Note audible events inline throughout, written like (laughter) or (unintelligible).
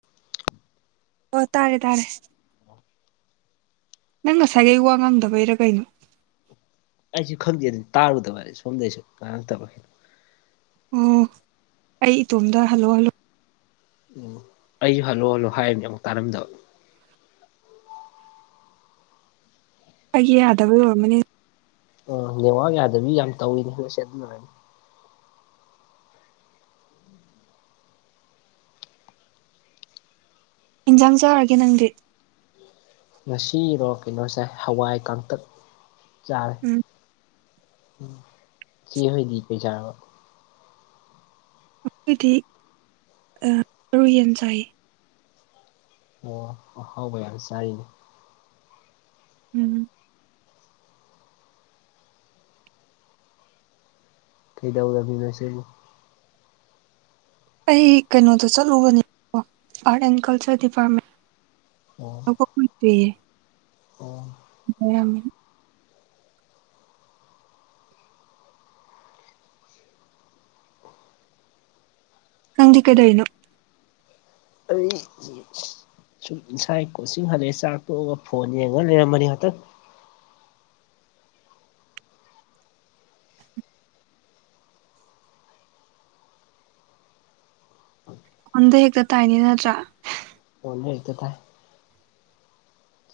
(unintelligible) ꯑꯣ ꯇꯥꯔꯦ ꯇꯥꯔꯦ (unintelligible) ꯅꯪ ꯉꯁꯥꯏꯒꯤ ꯋꯥ ꯉꯥꯡꯗꯕꯩꯔ ꯀꯩꯅꯣ ꯑꯩꯁꯨ ꯈꯪꯗꯦ ꯑꯗꯨꯝ ꯇꯥꯔꯨꯗꯕ ꯍꯥꯏꯗꯤ ꯁꯣꯝꯗꯩꯁꯨ ꯉꯥꯡ ꯂꯛꯇꯕꯥ ꯑꯣ ꯑꯩ ꯏꯇꯣꯝꯗ ꯍꯜꯂꯣ ꯍꯜꯂꯣ ꯎꯝ- ꯑꯩ ꯍꯜꯂꯣ ꯍꯜꯂꯣ ꯍꯥꯏꯔꯤꯕꯅꯦ ꯑꯃꯨꯛ ꯇꯥꯔꯝꯗꯕ ꯑꯩꯒꯤ ꯌꯥꯗꯕꯩ ꯑꯣꯏꯔꯝꯅꯤ ꯑ‌ꯣ ꯅꯦꯋꯥꯛ ꯌꯥꯗꯕꯤ ꯌꯥꯝ ꯇꯧꯋꯤꯅꯦ ꯍꯟꯛꯁꯦ ꯑꯗꯨꯅꯔꯅꯤ ꯏꯟꯖꯥꯡ ꯆꯥꯔꯒꯦ ꯅꯪꯗꯤ ꯉꯁꯤꯔꯣ ꯀꯩꯅꯣꯆꯥꯏ ꯍꯋꯥꯏ ꯀꯥꯡꯇꯛ ꯆꯥꯔꯦ ꯎꯝ ꯆꯦꯍꯣꯏꯗꯤ ꯀꯩꯆꯥꯔꯕ ꯑꯩꯈꯣꯏꯗꯤ ꯃꯔꯨ ꯌꯦꯟ ꯆꯥꯏ ꯑꯣ ꯑꯍꯥꯎꯕ ꯌꯥꯝ ꯆꯥꯔꯤꯅꯦ ꯎꯝ ꯀꯩꯗꯧꯔꯝꯃꯤꯅ‌ꯣ ꯏꯆ‌ꯦꯕꯨ ꯑꯩ ꯀꯩꯅꯣꯗ ꯆꯠꯂꯨꯕꯅꯦꯀꯣ ꯑꯥꯔꯠ ꯑꯦꯟ ꯀꯜꯆꯔ ꯗꯤꯄꯥꯔꯠꯃꯦꯟ ꯑꯣ (unintelligible) ꯑꯣ (unintelligible) (unintelligible) ꯅꯪꯗꯤ ꯀꯗꯩꯔꯤꯅꯣ (unintelligible) ꯁꯨꯝ ꯏꯁꯥꯏ ꯀꯣꯆꯤꯡ ꯍꯜꯂꯛꯑꯦ ꯆꯥꯛ ꯇꯣꯛꯑꯒ ꯐꯣꯟ ꯌꯦꯡꯍꯜꯂꯔ ꯃꯅꯤ ꯉꯥꯛꯇꯪ ꯐꯣꯟꯗ ꯍꯦꯛꯇ ꯇꯥꯏꯅꯧ ꯅꯠꯇ꯭ꯔꯥ ꯐꯣꯟꯗ ꯍꯦꯛꯇ ꯇꯥꯏ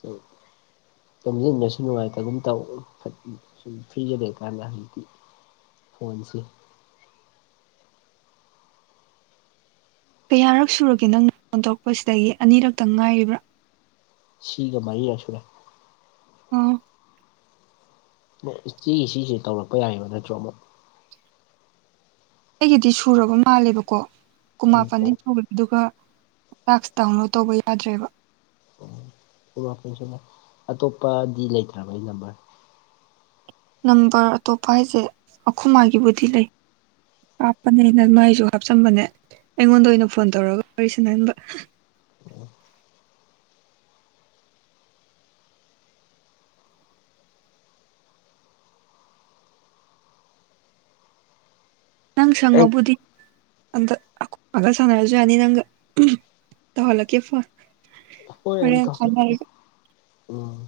ꯎ (unintelligible) ꯇꯣꯝꯁꯤꯟꯕꯁꯨ ꯅꯨꯡꯉꯥꯏꯇꯕꯒꯝ ꯇꯧ ꯁꯨꯝ ꯐ꯭ꯔꯤꯗ ꯂꯩꯀꯥꯟꯗ ꯍꯧꯖꯤꯛꯇꯤ ꯐꯣꯟꯁꯤ ꯀꯌꯥꯔꯛ ꯁꯨꯔꯒꯦ ꯅꯪ ꯐꯣꯟ ꯇꯧꯔꯛꯄꯁꯤꯗꯒꯤ ꯑꯅꯤꯔꯛꯇꯪ ꯉꯥꯏꯔꯤꯕ꯭ꯔꯥ ꯁꯤꯒ ꯃꯔꯤꯔꯛ ꯁꯨꯔꯦ ꯑꯣ ꯏꯆꯦ ꯁꯤꯁꯦ ꯇꯧꯔꯛꯄ ꯌꯥꯔꯤꯕ ꯅꯠꯇ꯭ꯔꯣ ꯑꯃꯨꯛ ꯑꯩꯒꯤꯗꯤ ꯁꯨꯔꯕ ꯃꯥꯜꯂꯦꯕꯀꯣ ꯀꯨꯃꯥꯄꯥꯟꯗꯤ ꯁꯨꯒ꯭ꯔꯦ ꯑꯗꯨꯒ ꯇꯥꯛ꯭ꯁ ꯗꯥꯎꯟꯂꯣꯗ ꯇꯧꯕ ꯌꯥꯗ꯭ꯔꯦꯕ (unintelligible) ꯑꯇꯣꯞꯄꯗꯤ ꯂꯩꯇ꯭ꯔꯕ ꯅꯝꯕꯔ ꯅꯝꯕꯔ ꯑꯇꯣꯞꯄ ꯍꯥꯏꯁꯦ ꯑꯩꯈꯣꯏ ꯃꯥꯒꯤꯕꯨꯗꯤ ꯂꯩ ꯍꯥꯞꯄꯅꯦꯅ ꯃꯥꯏꯁꯨ ꯍꯥꯞꯆꯟꯕꯅꯦ ꯑꯩꯉꯣꯟꯗ ꯑꯣꯏꯅ ꯐꯣꯟ ꯇꯧꯔꯒ ꯋꯥꯔꯤ ꯁꯥꯅꯍꯟꯕ (unintelligible) ꯅꯪ ꯑꯩ ꯁꯪꯉꯕꯨꯗꯤ ꯑꯗ ꯃꯈꯒ ꯁꯥꯅꯔꯁꯨ ꯌꯥꯅꯤ ꯅꯪ ꯇꯧꯍꯟꯂꯛ ꯀꯦ ꯐꯣꯟ ꯍꯣꯏ ꯍꯣꯔꯦꯟ (unintelligible) ꯁꯥꯟꯅꯔꯒ ꯎꯝ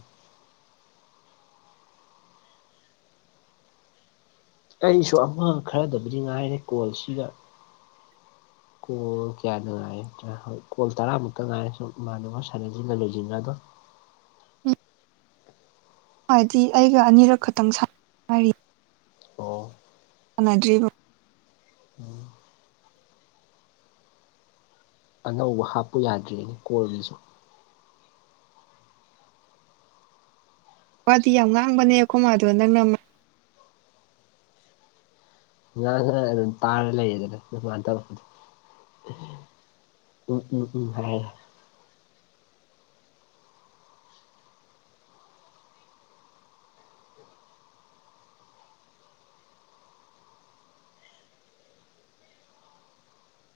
ꯑꯩꯁꯨ ꯑꯃ ꯈꯔꯗꯕꯨꯗꯤ ꯉꯥꯏꯔꯦ ꯀꯣꯜꯁꯤꯗ ꯀꯣꯜ ꯀꯌꯥꯗ ꯉꯥꯏꯗ꯭ꯔ ꯍꯣꯏ ꯀꯣꯜ ꯇꯔꯥꯃꯨꯛꯇ ꯉꯥꯏꯔꯦ ꯁ ꯏꯃꯥꯟꯅꯕ ꯁꯥꯟꯅꯖꯤꯟꯅ ꯂꯣꯏꯁꯤꯟꯒꯗꯧꯅꯤ ꯎꯝ ꯍꯥꯏꯗꯤ ꯑꯩꯒ ꯑꯅꯤꯔꯛ ꯈꯛꯇꯪ ꯁꯥꯟꯅ ꯉꯥꯏꯔꯤ ꯑꯣ ꯁꯥꯅꯗ꯭ꯔꯤꯕ ꯎꯝ ꯑꯅꯧꯕ ꯍꯥꯞꯄꯨ ꯌꯥꯗ꯭ꯔꯦꯅꯦ ꯀꯣꯜꯕꯁꯨ ꯋꯥꯗꯤ ꯌꯥꯝ ꯉꯥꯡꯕꯅꯦ ꯑꯩꯈꯣꯏ ꯃꯥꯗꯣ ꯅꯪꯅ ꯉ ꯇꯥꯔ ꯂꯩꯌꯦꯗꯅ ꯃꯥꯅ ꯇꯧꯄ ꯎꯝ ꯎꯝ ꯎꯝ ꯍꯥꯏ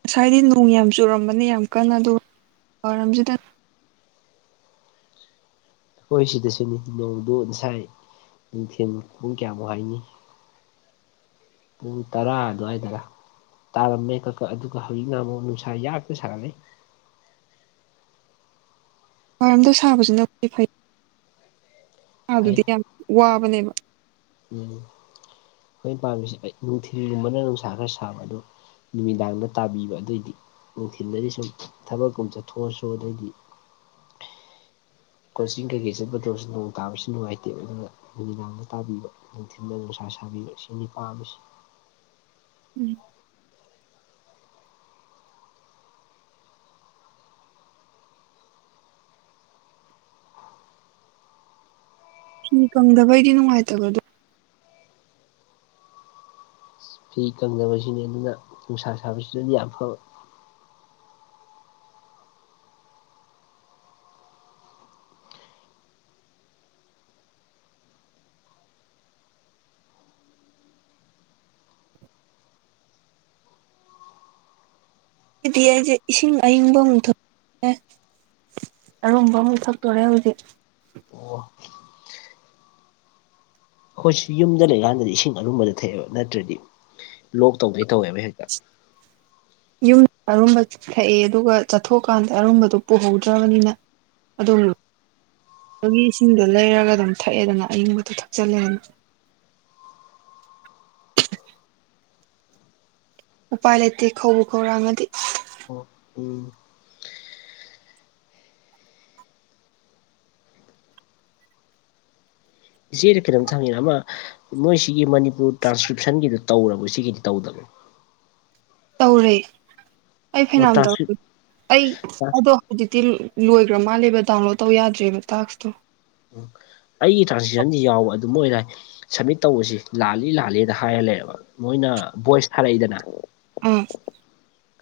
ꯉꯁꯥꯏꯗꯤ ꯅꯣꯡ ꯌꯥꯝ ꯆꯨꯔꯝꯕꯅꯤ ꯌꯥꯝ ꯀꯟꯅ ꯑꯗꯨ ꯑꯣꯏꯔꯝꯁꯤꯗ ꯍꯈꯣꯏ ꯁꯤꯗꯁꯨꯅꯤ ꯅꯣꯡꯗꯨ ꯉꯁꯥꯏ ꯅꯨꯡꯊꯦꯝ ꯃꯈꯣꯡ ꯀꯌꯥꯃꯨꯛ ꯍꯥꯏꯅꯤ ꯄꯨꯡ ꯇꯔꯥ ꯑꯗꯨꯋꯥꯏꯗꯔ ꯇꯥꯔꯝꯃꯦ ꯀꯛꯀ ꯑꯗꯨꯒ ꯍꯧꯖꯤꯛꯅ ꯑꯃꯨꯛ ꯅꯨꯡꯁꯥ ꯌꯥꯛꯇ ꯁꯥꯒꯠꯂꯦ ꯋꯥꯏꯔꯝꯗ ꯁꯥꯕꯁꯤꯅ ꯑꯩꯈꯣꯏ ꯐꯩ ꯐꯩ ꯁꯥꯕꯗꯨꯗꯤ ꯌꯥꯝ ꯋꯥꯕꯅꯦꯕ ꯎꯝ ꯍꯣꯏ ꯄꯥꯝꯃꯤꯁꯦ ꯑꯩ ꯅꯨꯡꯊꯤꯜꯒꯨꯝꯕꯅ ꯅꯨꯡꯁꯥ ꯈꯔ ꯁꯥꯕ ꯑꯗꯨ ꯅꯨꯃꯤꯗꯥꯡꯗ ꯇꯥꯕꯤꯕ ꯑꯗꯨꯑꯣꯏꯗꯤ ꯅꯨꯡꯊꯤꯜꯗꯗꯤ ꯁꯨꯝ ꯊꯕꯛꯀꯨꯝ ꯆꯠꯊꯣꯛꯑꯁꯨ ꯑꯗꯩꯗꯤ ꯀꯣꯆꯤꯡ ꯀꯩꯀꯩ ꯆꯠꯄꯗꯧꯕꯁꯨ ꯅꯣꯡ ꯇꯥꯕꯁꯨ ꯅꯨꯡꯉꯥꯏꯇꯦꯕ ꯑꯗꯨꯅ ꯅꯨꯃꯤꯗꯥꯡꯅ ꯇꯥꯕꯤꯕ ꯅꯨꯡꯊꯤꯜꯗ ꯅꯨꯡꯁꯥ ꯁꯥꯕꯤꯕ ꯁꯤꯅꯤ ꯄꯥꯝꯃꯤꯁꯦ ꯎꯝ ꯐꯤ ꯀꯪꯗꯕꯩꯗꯤ ꯅꯨꯡꯉꯥꯏꯇꯕꯗꯣ ꯐꯤ ꯀꯪꯗꯕꯁꯤꯅꯤ ꯑꯗꯨꯅ ꯅꯨꯡꯁꯥ ꯁꯥꯕꯁꯤꯗꯗꯤ ꯌꯥꯝ ꯐꯕ ꯍꯥꯏꯗꯤ ꯑꯩꯁꯦ ꯏꯁꯤꯡ ꯑꯏꯪꯕ ꯑꯃꯨꯛ ꯊꯛꯑꯦ ꯑꯔꯨꯝꯕ ꯑꯃꯨꯊꯛꯇꯣꯔꯦ ꯍꯧꯖꯤꯛ ꯑꯣ ꯑꯩꯈꯣꯏꯁꯨ ꯌꯨꯝꯗ ꯂꯩꯀꯥꯟꯗꯗꯤ ꯏꯁꯤꯡ ꯑꯔꯨꯝꯕꯗ ꯊꯛꯑꯦꯕ ꯅꯠꯇ꯭ꯔꯗꯤ ꯂꯣꯛ ꯇꯧꯗꯩ ꯇꯧꯋꯦꯕ ꯍꯦꯛꯇ ꯌꯨꯝꯗ ꯑꯔꯨꯝꯕ ꯊꯛꯑꯦ ꯑꯗꯨꯒ ꯆꯠꯊꯣꯛꯑꯀꯥꯟꯗ ꯑꯔꯨꯝꯕꯗꯨꯣ ꯄꯨꯍꯧꯗ꯭ꯔꯕꯅꯤꯅ ꯑꯗꯨꯝ ꯂꯨꯕꯒꯤ ꯏꯁꯤꯡꯗꯣ ꯂꯩꯔꯒ ꯑꯗꯨꯝ ꯊꯛꯑꯦꯗꯅ ꯑꯌꯤꯡꯕꯇ ꯊꯛꯆꯜꯂꯦꯗꯅ ꯎꯄꯥꯏ ꯂꯩꯇꯦ ꯀꯧꯕ ꯈꯧꯔꯥꯡꯉꯗꯤ ꯑꯣ ꯎꯝ ꯏꯆꯦꯗ ꯀꯩꯅꯣꯝꯇ ꯁꯪꯉꯤꯅ ꯑꯃ ꯃꯣꯏꯁꯤꯒꯤ ꯃꯅꯤꯄꯨꯔ ꯇ꯭ꯔꯥꯟꯁꯀ꯭ꯔꯤꯠ ꯞꯁꯟꯒꯤꯗꯨꯣ ꯇꯧꯔꯕ ꯁꯤꯒꯤꯗꯤ ꯇꯧꯗꯕꯅꯤ ꯇꯧꯔꯦ ꯑꯩ ꯑꯣ ꯐꯩꯅꯥꯝ ꯇ꯭ꯔꯥꯟꯁꯀ꯭ꯔꯤꯞ ꯇꯧꯔ ꯑꯩ ꯑꯗꯣ ꯍꯧꯖꯤꯛꯇꯤ ꯂꯣꯏꯈ꯭ꯔ ꯃꯥꯜꯂꯦꯕ ꯗꯥꯎꯟꯂꯣꯗ ꯇꯧ ꯌꯥꯗ꯭ꯔꯦꯕ ꯇꯥꯛꯁꯇꯣ ꯑꯩꯒꯤ ꯇ꯭ꯔꯥꯟꯁꯦꯛꯁꯟꯁꯤ ꯌꯥꯎꯕ ꯑꯗꯨꯝ ꯑꯣꯏꯔꯥꯏ ꯁꯕꯃꯤꯠ ꯇꯧꯕꯁꯤ ꯂꯥꯜꯂꯤ ꯂꯥꯂꯦꯅ ꯍꯥꯏꯔꯂꯕ ꯃꯣꯏꯅ ꯚꯣꯏꯁ ꯊꯥꯔꯛꯏꯗꯅ ꯑꯥ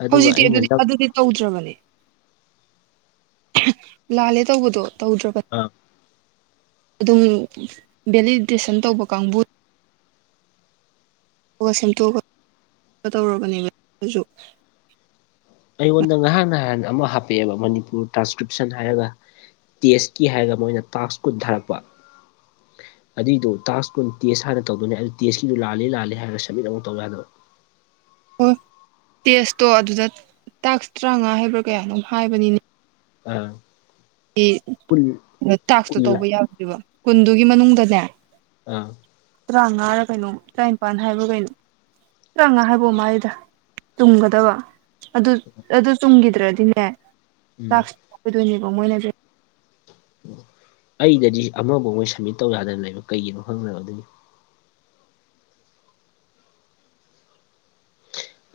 ꯑꯗꯨꯒ ꯍꯧꯖꯤꯛꯇꯤ ꯑꯩꯅ ꯑꯗꯨꯗꯤ ꯅꯪ ꯑꯗꯨꯗꯤ ꯇꯧꯗ꯭ꯔꯕꯅꯦ ꯂꯥꯜꯂꯦ ꯇꯧꯕꯗꯣ ꯇꯧꯗ꯭ꯔꯕ ꯑꯥ ꯑꯗꯨꯝ ꯚꯦꯂꯤꯗꯦꯁꯟ ꯇꯧꯕ ꯀꯥꯡꯕꯨ ꯑ ꯁꯦꯝꯗꯣꯛꯑꯒ ꯇꯧꯔꯕꯅꯦꯕ ꯑꯗꯨ ꯑꯩꯉꯣꯟꯗ ꯅꯍꯥꯟ ꯅꯍꯥꯟ ꯑꯃ ꯍꯥꯞꯄꯛꯑꯦꯕ ꯃꯅꯤꯄꯨꯔ ꯇ꯭ꯔꯥꯟꯁꯀ꯭ꯔꯤꯞꯁꯟ ꯍꯥꯏꯔꯒ ꯇꯦꯁꯀꯤ ꯍꯥꯏꯔꯒ ꯃꯣꯏꯅ ꯇꯥꯛꯁ ꯀꯨꯟꯊꯔꯛꯄ ꯑꯗꯨꯏꯗꯨꯣ ꯇꯥꯛꯁꯀꯨ ꯇꯦꯁ ꯍꯥꯟꯅ ꯇꯧꯗꯣꯏꯅꯦ ꯑꯗꯨ ꯇꯦꯁꯀꯤꯗꯨ ꯂꯥꯜꯂꯤ ꯂꯥꯜꯂ ꯍꯥꯏꯔꯒ ꯁꯕꯃꯤꯠ ꯑꯃꯨꯛ ꯇꯧ ꯌꯥꯗꯕ ꯑꯣ ꯇꯦꯁꯇꯣ ꯑꯗꯨꯗ ꯇꯥꯛꯁ ꯇꯔꯥꯃꯉꯥ ꯍꯥꯏꯕ꯭ꯔꯥ ꯀꯌꯥ ꯑꯗꯨꯝ ꯍꯥꯏꯕꯅꯤꯅꯦ ꯑꯥ ꯀꯨꯟ ꯇꯥꯛꯁꯇꯣ ꯀꯨꯟ ꯇꯧꯕ ꯂꯥꯛ ꯌꯥꯗ꯭ꯔꯤꯕ ꯀꯨꯟꯗꯨꯒꯤ ꯃꯅꯨꯡꯗꯅꯦ ꯑꯥ ꯇꯔꯥꯃꯉꯥꯔꯥ ꯀꯩꯅꯣ ꯇꯔꯥꯅꯤꯄꯥꯟ ꯍꯥꯏꯕ꯭ꯔꯥ ꯀꯩꯅꯣ ꯆꯪꯉꯥ ꯍꯥꯏꯕꯣ ꯃꯥꯥꯏꯗ ꯇꯨꯝꯒꯗꯕ ꯑꯗꯨ ꯑꯗꯨ ꯆꯨꯝꯈꯤꯗ꯭ꯔꯗꯤꯅꯦ ꯎꯝ ꯂꯥꯛ ꯑꯣꯏꯗꯣꯏꯅꯦꯕ ꯃꯣꯏꯅꯁꯦ ꯑꯣ ꯑꯩꯗꯗꯤ ꯑꯃꯐꯧ ꯃꯣꯏ ꯁꯝꯃꯤꯠ ꯇꯧ ꯌꯥꯗꯅ ꯂꯩꯕ ꯀꯩꯒꯤꯅꯣ ꯈꯪꯗꯕ ꯑꯗꯨꯅꯤ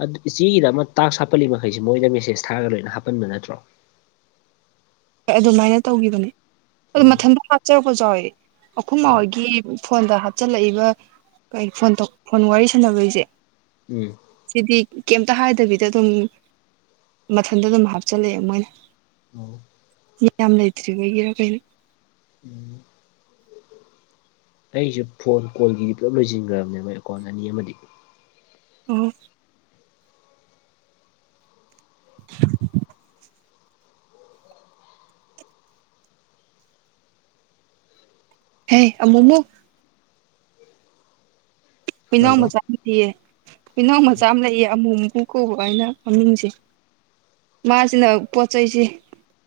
ꯑꯗꯨ ꯏꯆꯦꯒꯤꯗ ꯑꯃ ꯇꯥꯛꯁ ꯍꯥꯞꯄꯜꯂꯤ ꯃꯈꯩꯁꯤꯦ ꯃꯣꯏꯗ ꯃꯦꯁꯦꯁ ꯊꯥꯔꯒ ꯂꯣꯏꯅ ꯍꯥꯞꯄꯟꯕ ꯅꯠꯇ꯭ꯔꯣ ꯍꯣꯏ ꯑꯗꯨꯃꯥꯏꯅ ꯇꯧꯈꯤꯕꯅꯤ ꯑꯗꯨ ꯎꯝ ꯃꯊꯟꯗ ꯆꯠꯔꯛꯄ ꯆꯥꯎꯏ ꯑꯩꯈꯨꯝ ꯃꯥ ꯍꯣꯏꯒꯤ ꯐꯣꯟꯗ ꯍꯥꯞꯆꯤꯜꯂꯛꯏꯕ ꯀꯩ ꯐꯣꯟ ꯐꯣꯟ ꯋꯥꯔꯤ ꯁꯥꯟꯅꯕꯣꯏꯁꯦ ꯎꯝ ꯁꯤꯗꯤ ꯀꯩꯇ ꯍꯥꯏꯗꯕꯤꯗ ꯑꯗꯨꯝ ꯃꯊꯟꯇ ꯑꯗꯨꯝ ꯍꯥꯞꯆꯤꯜꯂꯛꯑꯦ ꯃꯣꯏꯅ ꯑꯣ ꯌꯥꯝ ꯂꯩꯇ꯭ꯔꯤꯕ ꯑꯣꯏꯩꯒꯤꯔꯥ ꯀꯩꯅꯣ ꯎꯝ ꯑꯩꯁꯦ ꯐꯣꯟ ꯀꯣꯜꯒꯤꯗꯤ ꯄꯨꯂꯞ ꯂꯣꯏꯁꯤꯟꯈ꯭ꯔꯕꯅꯦ ꯃꯣꯏ ꯑꯦꯀꯥꯎꯟ ꯑꯅꯤ ꯑꯃꯗꯤ ꯎꯝ (inaudible) ꯍꯦ ꯑ ꯃꯣꯃꯣ ꯍꯨꯏꯅꯥꯎ ꯍꯜꯂꯣ ꯃꯆꯥ ꯑꯃ ꯂꯩꯑ ꯍꯨꯏꯅꯥꯎ ꯃꯆꯥ ꯑꯃ ꯂꯩꯑ ꯑꯃꯨ ꯃꯨꯀꯨ ꯀꯧꯕ ꯍꯥꯏꯩꯅ ꯃꯃꯤꯡꯁꯦ ꯃꯥꯁꯤꯅ ꯄꯣꯠ ꯆꯩꯩꯁꯤ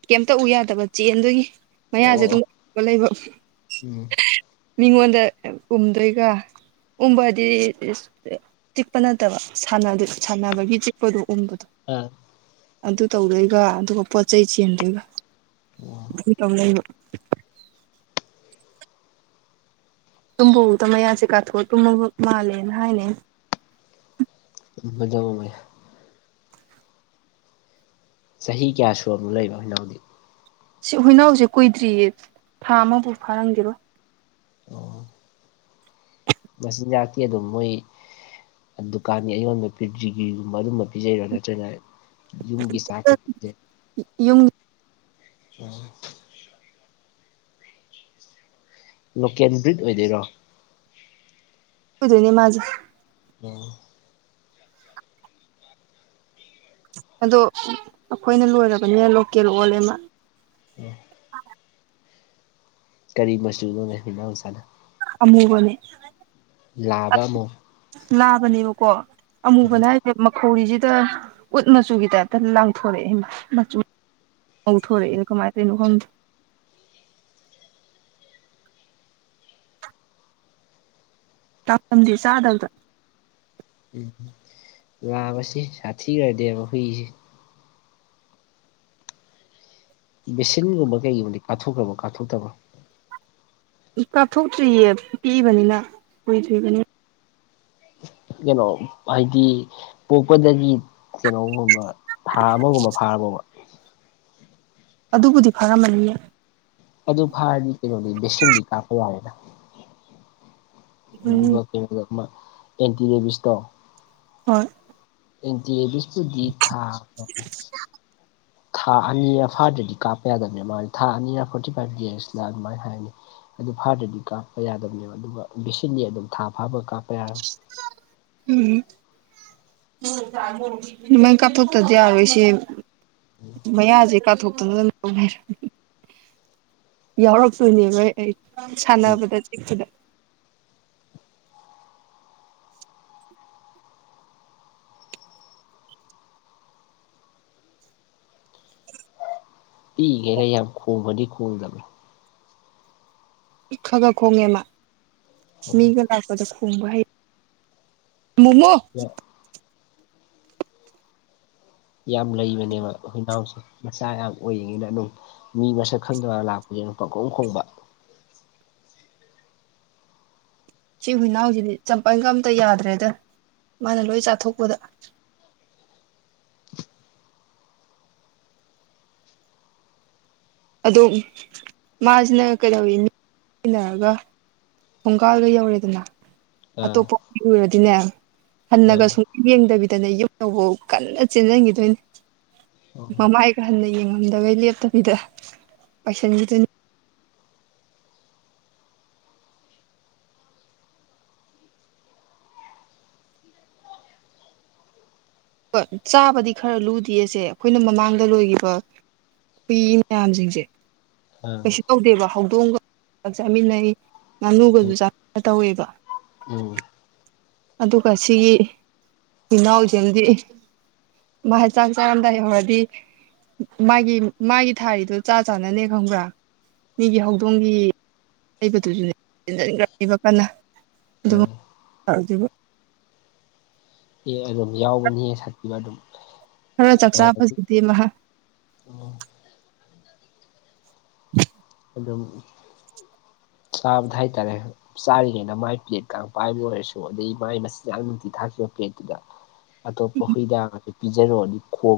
ꯀꯩꯝꯇ ꯎ ꯌꯥꯗꯕ ꯆꯦꯟꯗꯨꯒꯤ ꯃꯌꯥꯁꯦ ꯑꯣ ꯑꯗꯨꯝ ꯎ ꯂꯩꯕ ꯎꯝ ꯃꯤꯉꯣꯟꯗ ꯎꯨꯝꯗꯣꯏꯒ ꯎꯕꯗꯤ ꯆꯤꯛꯄ ꯅꯠꯇꯕ ꯁꯥꯟꯅꯕꯒꯤ ꯆꯤꯛꯄꯗꯣ ꯎꯕꯗꯣ ꯎꯝ ꯑꯗꯨ ꯇꯧꯗꯣꯏꯒ ꯑꯗꯨꯒ ꯄꯣꯠ ꯆꯩꯩ ꯆꯦꯟꯗꯣꯏꯒ ꯑꯗꯨ ꯇꯧꯗꯣꯏꯕ ꯇꯨꯝꯕꯗ ꯃꯌꯥꯁꯦ ꯀꯥꯊꯣꯛꯑ ꯇꯨꯝꯅꯕ ꯃꯥꯜꯂꯦꯅ ꯍꯥꯏꯅꯦ ꯃꯖꯥ ꯑꯃ ꯃ ꯆꯍꯤ ꯀꯌꯥ ꯁꯨ ꯑꯃꯨꯛ ꯂꯩꯕ ꯑꯩꯈꯣꯏꯅ ꯍꯧꯖꯤꯛ ꯁꯤ ꯍꯨꯏꯅꯥꯎꯁꯦ ꯀꯨꯏꯗ꯭ꯔꯤꯌꯦ ꯊꯥ ꯑꯃꯐꯥꯎ ꯐꯥꯔꯝꯒꯦꯔꯣ ꯑꯣ ꯃꯆꯤꯟꯖꯥꯛꯇꯤ ꯑꯗꯨꯝ ꯃꯣꯏ ꯗꯨꯀꯥꯟꯒꯤ ꯑꯩꯉꯣꯟꯗ ꯄꯤ꯭ꯔꯤꯒꯤꯔꯤꯒꯨꯝꯕ ꯑꯗꯨꯝꯕ ꯄꯤꯖꯩꯔꯣ ꯅꯠꯇ꯭ꯔꯒꯅ ꯌꯒꯤ ꯁꯥꯈꯤꯦ ꯌꯨꯝ ꯂꯣꯀꯦꯜ ꯕ꯭ꯔꯤꯠ ꯑꯣꯏꯗꯣꯏꯔꯣ ꯀꯣꯏꯗꯣꯏꯅꯤ ꯃꯥꯖꯤꯦ ꯑꯣꯝ ꯑꯗꯣ ꯑꯩꯈꯣꯏꯅ ꯂꯣꯏꯔꯕꯅꯤꯅ ꯂꯣꯀꯦꯜ ꯑꯣꯜꯂꯦꯃ ꯀꯔꯤ ꯃꯆꯨꯅꯣꯅꯅꯖꯥꯅ ꯑꯃꯨꯒꯅꯦ ꯂꯥꯗ ꯑꯃꯣ ꯂꯥꯕꯅꯦꯕꯀꯣ ꯎꯝ ꯑꯃꯨꯕꯅ ꯃꯈꯧꯔꯤꯁꯤꯗ ꯎꯠ ꯃꯆꯨꯒꯤ ꯇꯥꯏꯞꯇ ꯂꯥꯡꯊꯣꯔꯛꯑꯦ ꯃꯆꯨ ꯃꯧꯊꯣꯣꯔꯦ ꯃꯥꯦ ꯂꯥꯄꯗ ꯆꯥꯗꯕꯗ ꯎꯝ ꯂꯥꯛꯕꯁꯤ ꯁꯥꯊꯤꯈ꯭ꯔꯗꯤꯦꯕ ꯍꯨꯏꯁꯤ ꯕꯦꯁꯤꯟꯒꯨꯝꯕ ꯀꯩꯒꯨꯝꯕꯗꯤ ꯀꯥꯊꯣꯛꯈ꯭ꯔꯕꯥ ꯀꯥꯞꯣꯛꯇꯕꯣ ꯀꯥꯞꯊꯣꯛꯇ꯭ꯔꯤꯌꯦ ꯄꯤꯛꯏꯕꯅꯤꯅ ꯀꯨꯏꯗ꯭ꯔꯤꯕꯅꯤꯅ ꯀꯩꯅꯣ ꯍꯥꯏꯩꯗꯤ ꯄꯣꯛꯄꯗꯒꯤ ꯀꯩꯅꯣꯒꯨꯝꯕ ꯊꯥ ꯑꯃꯒꯨꯝꯕ ꯐꯥꯒꯕ ꯑꯗꯨꯕꯨꯗꯤ ꯐꯔꯝꯃꯅꯤꯌꯦ ꯑꯗꯨ ꯐꯥꯔꯗꯤ ꯀꯩꯅꯣꯗꯤ ꯕꯦꯁꯤꯟꯗꯤ ꯀꯥꯞꯄ ꯌꯥꯏꯦꯅ ꯎꯝ ꯑꯗꯨꯒ ꯀꯩꯅꯣꯗ ꯃꯥ ꯑꯦꯟꯇꯤ ꯔꯦꯕꯤꯁꯇꯣ ꯍꯣꯏ ꯏꯟꯇ ꯕꯤꯁꯨꯗꯤ ꯊꯥ ꯊꯥ ꯑꯅꯤꯒ ꯐꯥꯗ꯭ꯔꯗꯤ ꯀꯥꯞꯄ ꯌꯥꯗꯕꯅꯦ ꯃꯥꯦ ꯊꯥ ꯑꯅꯤꯒ ꯐꯣꯔꯇꯤ ꯐꯥꯏꯚ ꯗꯦꯁꯅ ꯑꯗꯨꯃꯥꯏꯅ ꯍꯥꯏꯅꯤ ꯑꯗꯨ ꯐꯥꯗ꯭ꯔꯗꯤ ꯀꯥꯞꯄ ꯌꯥꯗꯕꯅꯦꯕ ꯑꯗꯨꯒ ꯕꯦꯁꯤꯟꯗꯤ ꯑꯗꯨꯝ ꯊꯥ ꯐꯥꯕ ꯀꯥꯞꯄ ꯌꯥꯔ ꯎꯝ ꯑꯗꯨꯃꯥꯏ ꯀꯥꯞꯊꯣꯛꯇꯗꯤ ꯌꯥꯔꯣꯏꯁꯦ ꯎꯝ ꯃꯌꯥꯁꯦ ꯀꯥꯞꯊꯣꯛꯇꯅ ꯌꯥꯎꯔꯛꯇꯣꯏꯅꯦꯕ ꯑꯩ ꯎꯝ ꯁꯥꯟꯅꯕꯗ ꯆꯤꯛꯄꯗ ꯄꯤꯏꯒꯦꯅ ꯌꯥꯝ ꯈꯣꯡꯕꯗꯤ ꯈꯣꯡꯗꯕ ꯈ ꯈ ꯈꯣꯡꯉꯦꯃ ꯃꯤꯒ ꯂꯥꯛꯄꯗ ꯈꯣꯡꯕ ꯍ ꯃꯨꯉꯣ ꯌꯥ ꯌꯥꯝ ꯂꯩꯕꯅꯦꯕ ꯑꯩꯈꯣꯏꯅꯥꯎꯁꯦ ꯃꯆꯥ ꯌꯥꯝ ꯑꯣꯏꯔꯤꯅꯤꯅ ꯑꯗꯨꯝ ꯃꯤ ꯃꯁꯛ ꯈꯪꯗꯕꯒ ꯂꯥꯛꯄꯁꯤꯅ ꯄꯪꯈꯣꯡ ꯈꯣꯡꯕ ꯁꯤ ꯍꯨꯏꯅꯥꯎꯁꯤꯗꯤ ꯆꯝꯄꯜꯒ ꯑꯝꯇ ꯌꯥꯗ꯭ꯔꯦꯗ ꯃꯥꯅ ꯂꯣꯏ ꯆꯥꯊꯣꯛꯄꯗ ꯑꯗ‌ꯣ ꯃꯥꯁꯤꯅ ꯀꯩꯗꯧꯋꯤꯟ (unintelligible) ꯅꯔꯒ ꯊꯣꯡꯒꯥꯜꯒ ꯌꯧꯔꯦꯗꯅ ꯑꯥ ꯑꯇꯣꯞꯄ (unintelligible) ꯎꯔꯗꯤꯅꯦ ꯍꯟꯅꯒ ꯑꯥ ꯁꯨꯡ ꯌꯦꯡꯗꯕꯤꯗꯅ‌ꯦ ꯌꯨꯝ ꯌꯧꯐꯧ ꯀꯟꯅ ꯆꯦꯟꯁꯤꯟꯈꯤꯗꯣꯏꯅꯤ ꯃꯃꯥꯏ ꯈꯔ ꯍꯟꯅ ꯌꯦꯡꯉꯝꯗꯕꯩ ꯂꯦꯞꯇꯕꯤꯗ ꯄꯩꯁꯟꯒꯤꯗꯨꯅꯤ ꯀ ꯆꯥꯕꯗꯤ ꯈꯔ ꯂꯨꯗꯦꯁꯦ ꯑꯩꯈꯣꯏꯅ ꯃꯃꯥꯡꯗ ꯂꯣꯏꯈꯤꯕ ꯅꯨꯄꯤ ꯃꯌꯥꯝꯁꯤꯡꯁꯦ ꯑꯥ ꯀꯩꯁꯨ ꯇꯧꯗꯦꯕ ꯍꯧꯗꯣꯡꯒ ꯆꯥꯃꯤꯟꯅꯩ ꯉꯥꯅꯨꯒꯁꯨ ꯆꯥ ꯇꯧꯋꯦꯕ ꯎꯝ ꯑꯗꯨꯒ ꯁꯤꯒꯤ ꯏꯅꯥꯎꯁꯗꯤ ꯃꯥꯩ ꯆꯥꯛ ꯆꯥꯔꯝꯗꯥꯏ ꯌꯧꯔꯗꯤ ꯃꯥꯒꯤ ꯃꯥꯒꯤ ꯊꯥꯔꯤꯗꯨ ꯆꯥ ꯆꯥꯅꯅꯦ ꯈꯪꯕ꯭ꯔꯥ ꯃꯤꯒꯤ ꯍꯧꯗꯣꯡꯒꯤ ꯂꯩꯕꯗꯨꯁꯨꯅꯦꯟꯈ꯭ꯔꯅꯦꯕ ꯀꯅꯥ (unintelligible) (unintelligible) ꯗꯨꯕꯨ ꯑꯦ ꯑꯗꯨꯝ ꯌꯥꯎꯕꯅꯤꯍꯦ ꯁꯛꯇꯨꯒ ꯑꯗꯨꯝ ꯈꯔ ꯆꯥꯛꯆꯥ (unintelligible) ꯐꯖꯗꯦ ꯃꯍꯥꯛ ꯑꯣ (inaudible) ꯑꯗꯨꯝ ꯆꯥꯕꯗ ꯍꯥꯏꯇꯥꯔꯦ ꯆꯥꯔꯤꯉꯩꯅ ꯃꯥꯏ ꯄ꯭ꯂꯦꯠꯀ ꯄꯥꯏꯕ ꯑꯣꯏꯔꯁꯨ ꯑꯗꯩ ꯃꯥꯏ ꯃꯆꯤꯟꯖꯥꯛ ꯅꯨꯡꯇꯤ ꯊꯥꯈꯤꯕ ꯄ꯭ꯂꯦꯠꯇꯨꯗ ꯑꯇꯣꯞꯄ ꯍꯨꯏꯗꯥ ꯉꯥꯛꯇ ꯄꯤꯖꯔꯨꯔꯗꯤ ꯈꯣꯡ